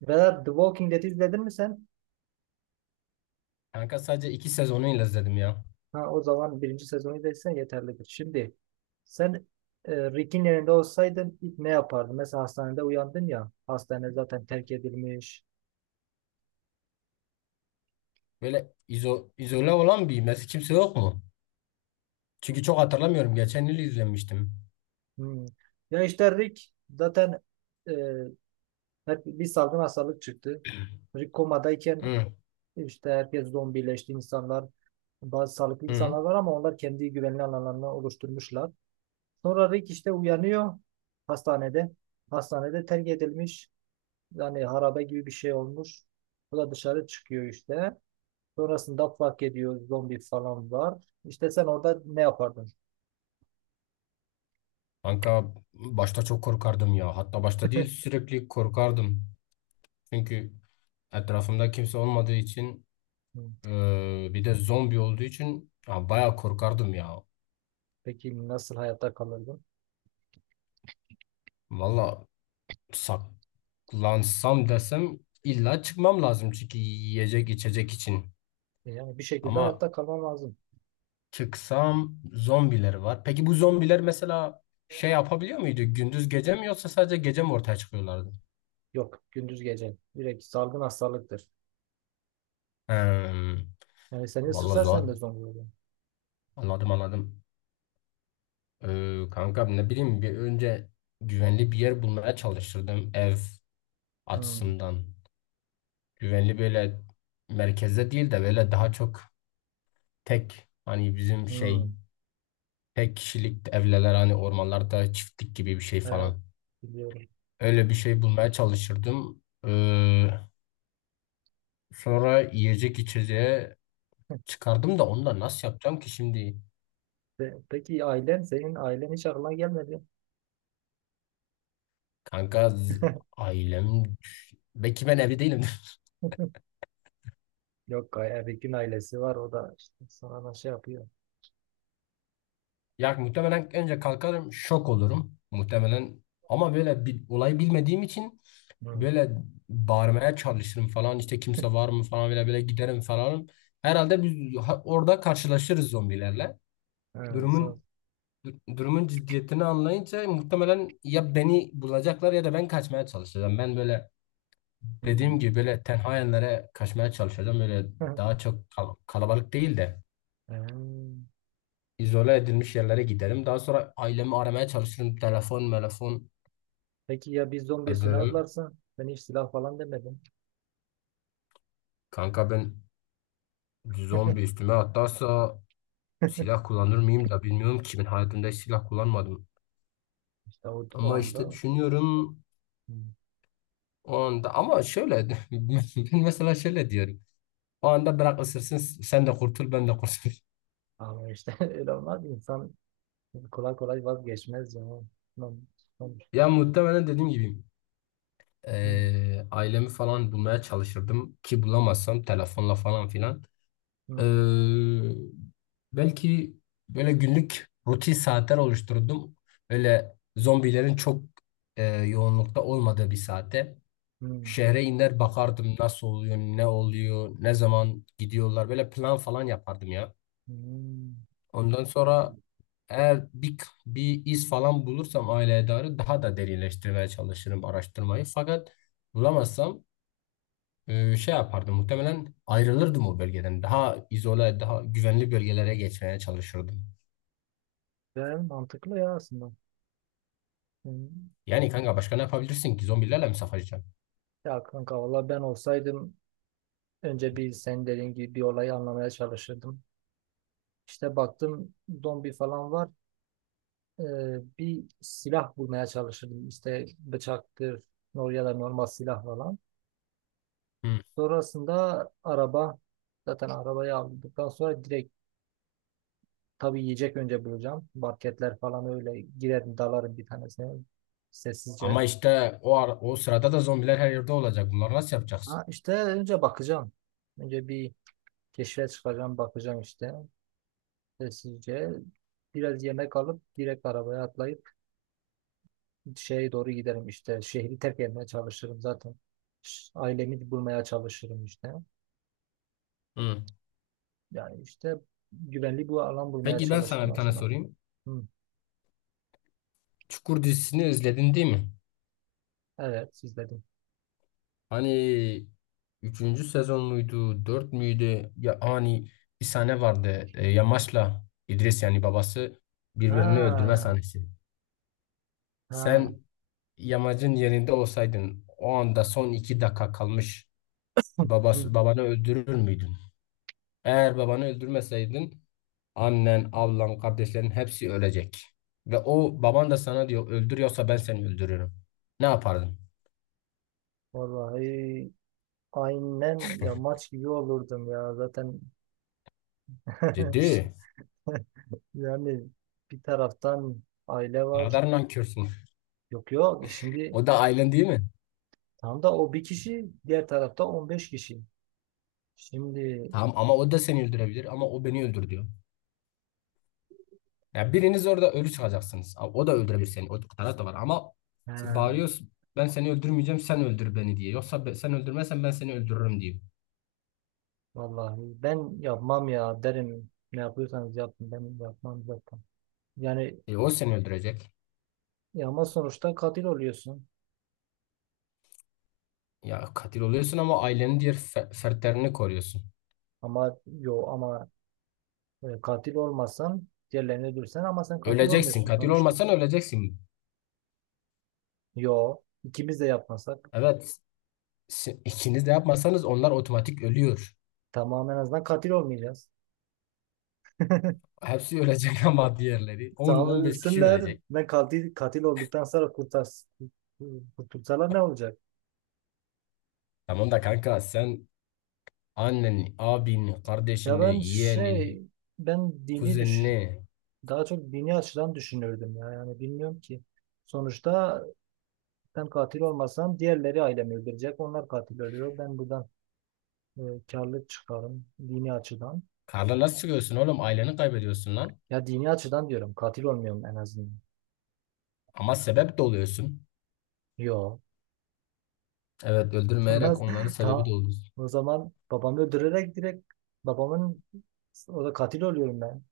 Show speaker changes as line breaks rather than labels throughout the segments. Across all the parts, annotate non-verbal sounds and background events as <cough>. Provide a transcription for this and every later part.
Vedat The Walking Dead izledin mi sen?
Kanka sadece 2 sezonuyla izledim ya.
Ha, o zaman birinci sezonu izlediysen yeterlidir. Şimdi sen Rick'in yerinde olsaydın ilk ne yapardın? Mesela hastanede uyandın ya. Hastane zaten terk edilmiş.
Böyle izole olan bir mesela kimse yok mu? Çünkü çok hatırlamıyorum. Geçen yıl izlemiştim.
Hmm. Ya işte Rick zaten e, hep bir salgın hastalık çıktı. Rick komadayken
Hı,
işte herkes zombileşti insanlar. Bazı sağlıklı
hı.
insanlar var ama onlar kendi güvenli alanlarını oluşturmuşlar. Sonra Rick işte uyanıyor hastanede. Hastanede terk edilmiş. Yani harabe gibi bir şey olmuş. Bu da dışarı çıkıyor işte. Sonrasında fark ediyor zombi falan var. İşte sen orada ne yapardın?
Kanka başta çok korkardım ya. Hatta başta değil sürekli korkardım. Çünkü etrafımda kimse olmadığı için
Hı.
bir de zombi olduğu için ya, bayağı korkardım ya.
Peki nasıl hayatta kalırdın?
Valla saklansam desem illa çıkmam lazım çünkü yiyecek içecek için.
Yani bir şekilde
Ama
hayatta kalman lazım.
çıksam zombileri var. Peki bu zombiler mesela şey yapabiliyor muydu? Gündüz gece mi yoksa sadece gece mi ortaya çıkıyorlardı?
Yok, gündüz gece. Direkt salgın hastalıktır.
Hmm,
Yani seni
vallahi
ısırsa sen
Zuhat,
de zombi olursun.
anladım anladım. Kanka ne bileyim bir önce güvenli bir yer bulmaya çalışırdım ev
Hı.
açısından. Güvenli böyle merkezde değil de böyle daha çok tek hani bizim
Hı.
şey tek kişilik evler hani ormanlarda çiftlik gibi bir şey
Evet,
falan.
biliyorum.
Öyle bir şey bulmaya çalışırdım. Ee, Sonra yiyecek içeceğe çıkardım da onu da nasıl yapacağım ki şimdi?
Peki senin ailen hiç aklına gelmedi.
Kanka
<laughs>
ailem <laughs> belki ben evli değilim. <laughs>
Yok, Erik'in ailesi var, o da işte sonra şey yapıyor.
Ya muhtemelen önce kalkarım şok olurum muhtemelen ama böyle bir olayı bilmediğim için
Hı.
böyle bağırmaya çalışırım falan işte kimse var mı falan böyle böyle giderim falan. Herhalde biz orada karşılaşırız zombilerle.
Evet, sonra-
Durumun durumun ciddiyetini anlayınca muhtemelen ya beni bulacaklar ya da ben kaçmaya çalışacağım. Ben böyle
hı.
dediğim gibi böyle tenha yerlere kaçmaya çalışacağım. Böyle
<laughs>
daha çok kalabalık değil de
Ee,
izole edilmiş yerlere giderim. Daha sonra ailemi aramaya çalışırım. Telefon telefon
Peki ya bir zombi üstüne
ederim.
atlarsa ben hiç silah falan demedim.
Kanka ben zombi üstüme atlarsa
<laughs>
silah kullanır mıyım da bilmiyorum ki, ben hayatımda hiç silah kullanmadım.
İşte o
Ama işte
anda
düşünüyorum
hmm,
o anda ama şöyle, <laughs> ben mesela şöyle diyorum. O anda bırak ısırsın, sen de kurtul ben de kurtul. <laughs>
ama işte <laughs> öyle olmaz. İnsan kolay kolay vazgeçmez ya. Hmm, hmm,
Ya muhtemelen dediğim gibi
hmm,
Ailemi falan bulmaya çalışırdım ki bulamazsam telefonla falan filan.
hmm,
Eee, belki böyle günlük rutin saatler oluşturdum. Öyle zombilerin çok yoğunlukta olmadığı bir saate.
hmm,
Şehre iner bakardım nasıl oluyor, ne oluyor, ne zaman gidiyorlar. Böyle plan falan yapardım ya.
hmm.
Ondan sonra eğer bir iz falan bulursam aileye dair daha da derinleştirmeye çalışırım araştırmayı. Fakat bulamazsam şey yapardım. Muhtemelen ayrılırdım o bölgeden. Daha izole, daha güvenli bölgelere geçmeye çalışırdım.
Yani mantıklı ya aslında. Hmm.
Yani kanka başka ne yapabilirsin ki? Zombilerle mi savaşacaksın?
Ya kanka valla ben olsaydım önce bir sen dediğin gibi bir olayı anlamaya çalışırdım. İşte baktım zombi falan var. Bir silah bulmaya çalışırdım. İşte bıçaktır ya da normal silah falan.
Hı.
Sonrasında araba zaten arabayı aldıktan sonra direkt tabii yiyecek önce bulacağım. Marketler falan öyle girerim dalarım bir tanesine sessizce.
Ama işte o sırada da zombiler her yerde olacak. Bunları nasıl yapacaksın?
Ha, işte önce bakacağım. Önce bir keşfe çıkacağım bakacağım işte sessizce. Biraz yemek alıp direkt arabaya atlayıp şeye doğru giderim işte. Şehri terk etmeye çalışırım zaten. Ailemi bulmaya çalışırım işte.
Hı.
Yani işte güvenli bir alan bulmaya
Peki ben sana
çalışırım
bir tane
aslında.
sorayım.
Hı,
Çukur dizisini izledin değil mi?
evet siz dediniz.
Hani üçüncü sezon muydu, dört müydü? Ya hani bir sahne vardı. Yamaç'la İdris, yani babası, birbirini öldürme
Ha,
sahnesi.
ha.
Sen Yamacın yerinde olsaydın o anda son 2 dakika kalmış,
Hı.
babası, babanı öldürür müydün? Eğer babanı öldürmeseydin annen, ablan, kardeşlerin hepsi ölecek. Ve o baban da sana diyor, öldürüyorsa ben seni öldürürüm. Ne yapardın?
Vallahi aynen ya maç gibi olurdum ya zaten. <laughs> Şi-
Dedi.
Yani bir taraftan aile
Ne
var.
kadar nankörsün.
Yok yok şimdi
O da ailen değil mi?
tam da o bir kişi, diğer tarafta 15 kişi. Şimdi
Tamam ama o da seni öldürebilir, ama o beni öldür diyor. Ya biriniz orada ölü çıkacaksınız. Ama o da öldürebilir seni. O taraf da var ama
he,
bağırıyorsun, ben seni öldürmeyeceğim sen öldür beni diye. Yoksa sen öldürmezsen ben seni öldürürüm diyor.
vallahi ben yapmam ya derim. Ne yapıyorsanız yapın, ben yapmam zaten. Yani
O seni öldürecek.
ya ama sonuçta katil oluyorsun.
Ya katil oluyorsun ama ailenin diğer fertlerini koruyorsun.
Ama yo ama katil olmasan diğerlerini öldürsen, ama sen katil
Öleceksin.
olmuyorsun
Katil
sonuçta.
olmasan öleceksin.
Yo, ikimiz de yapmasak
Evet. İkiniz de yapmasanız onlar otomatik ölüyor.
tamam, en azından katil olmayacağız. <laughs>
Hepsi ölecek <laughs> ama diğerleri. On
Tamam,
on beş kişi
ölsünler.
ölecek.
Ben katil katil olduktan sonra kurtulsalar ne olacak?
Tamam da kanka sen anneni, abini,
Ya ben
kardeşini, yeğenini,
şey, ben dini düşün,
kuzenini.
daha çok dini açıdan düşünürdüm ya. Yani bilmiyorum ki. Sonuçta ben katil olmasam diğerleri ailemi öldürecek. Onlar katil oluyor. Ben buradan e, karlı çıkarım dini açıdan.
Karla nasıl çıkıyorsun oğlum? Aileni kaybediyorsun lan.
Ya dini açıdan diyorum. Katil olmuyorum en azından.
Ama sebep de oluyorsun.
Yo.
Evet,
<laughs>
öldürmeyerek
Nasıl?
onların sebebi
Tamam.
de oluyorsun.
O zaman babamı öldürerek direkt babamın, o da katil oluyorum ben.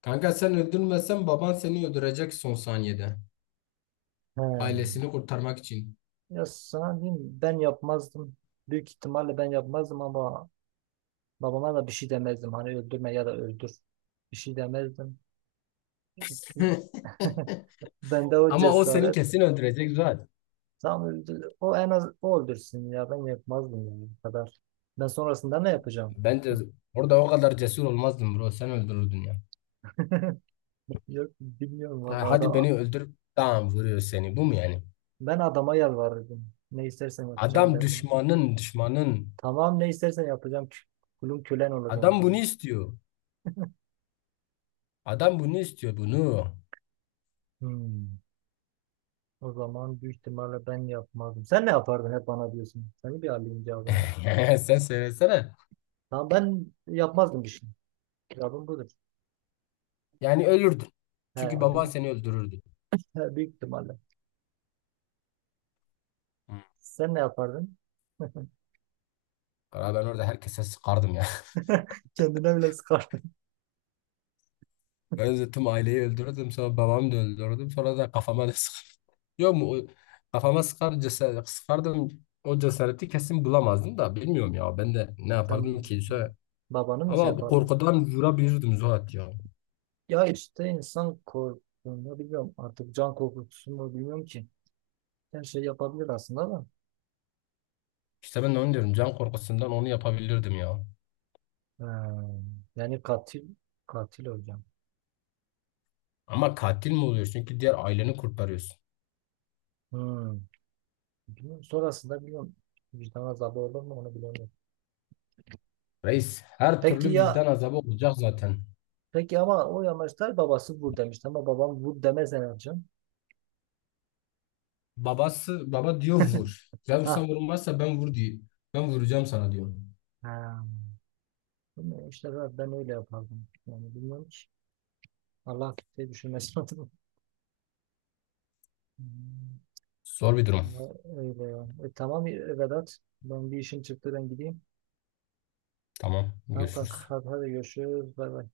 Kanka sen öldürmesen baban seni öldürecek son saniyede.
He.
Ailesini kurtarmak için.
Ya sana diyeyim mi? Ben yapmazdım. Büyük ihtimalle ben yapmazdım ama babama da bir şey demezdim. Hani öldürme ya da öldür. Bir şey demezdim. Çünkü
<laughs>
<laughs> bende o
Ama o seni
cesaret
kesin öldürecek zaten.
tam öldür. O en az, o öldürsün ya, ben yapmazdım yani, bu kadar. Ben sonrasında ne yapacağım?
Ben de orada o kadar cesur olmazdım bro. Sen öldürürdün ya.
<laughs> Yok, bilmiyorum
Ha,
vallahi
hadi
adam.
beni öldür. Tamam, vuruyor seni. Bu mu yani?
Ben adama yalvarırdım. Ne istersen yapacağım
Adam
derdim.
düşmanın, düşmanın.
Tamam, ne istersen yapacağım. Kulun kölen olacağım
Adam bunu
dedim.
istiyor. Adam bunu istiyor, bunu.
Hmm. O zaman büyük ihtimalle ben yapmazdım. Sen ne yapardın hep bana diyorsun. Seni bir alayım cevabını.
<laughs> Sen söylesene.
Tamam, ben yapmazdım bir şey. Cevabım budur.
Yani ölürdün.
He,
Çünkü baban
büyük,
seni öldürürdü.
he, büyük ihtimalle.
Hı.
Sen ne yapardın? <laughs>
Ben orada herkese sıkardım ya.
Kendine bile sıkardın.
Öldüm, aileyi öldürdüm, sonra babamı da öldürdüm, sonra da kafama da sıkardım. Yok mu kafama sıkar cesaret, sıkardım o cesareti kesin bulamazdım da, bilmiyorum ya, ben de ne
Sen
yapardım ki? Şöyle...
babanı mı şey
ama bu
yapardın?
korkudan vurabilirdim Zuhat ya.
Ya işte insan korkuyor. Bilmiyorum artık, can korkutusu mu, bilmiyorum ki. Her şey yapabilir aslında da.
İşte ben de onu diyorum, can korkusundan onu yapabilirdim ya.
Ha, yani katil, katil hocam.
Ama katil mi oluyorsun çünkü diğer aileni kurtarıyorsun.
Hmm. Bilmiyorum. Sonrasında biliyorum, vicdan azabı olur mu, onu bilemiyorum.
Reis, her
Peki
türlü
ya,
vicdan azabı olacak zaten.
peki ama o yamaçlar babası vur demişti, ama babam vur demez herhalde.
Babası baba diyor vur. Ya
Ha.
sen vurmazsa ben vur diyor. Ben vuracağım sana diyor.
Ha. Bilmiyorum işte, ben öyle yapardım. Yani bilmiyorum ki. Allah kimseyi düşünmesin <laughs> adına. Hmm.
Zor bir durum.
Ama öyle ya. Tamam, Vedat. Ben bir işim çıktı, ben gideyim.
Tamam,
Tamam kanka,
görüşürüz.
hadi, hadi görüşürüz. Bay bay.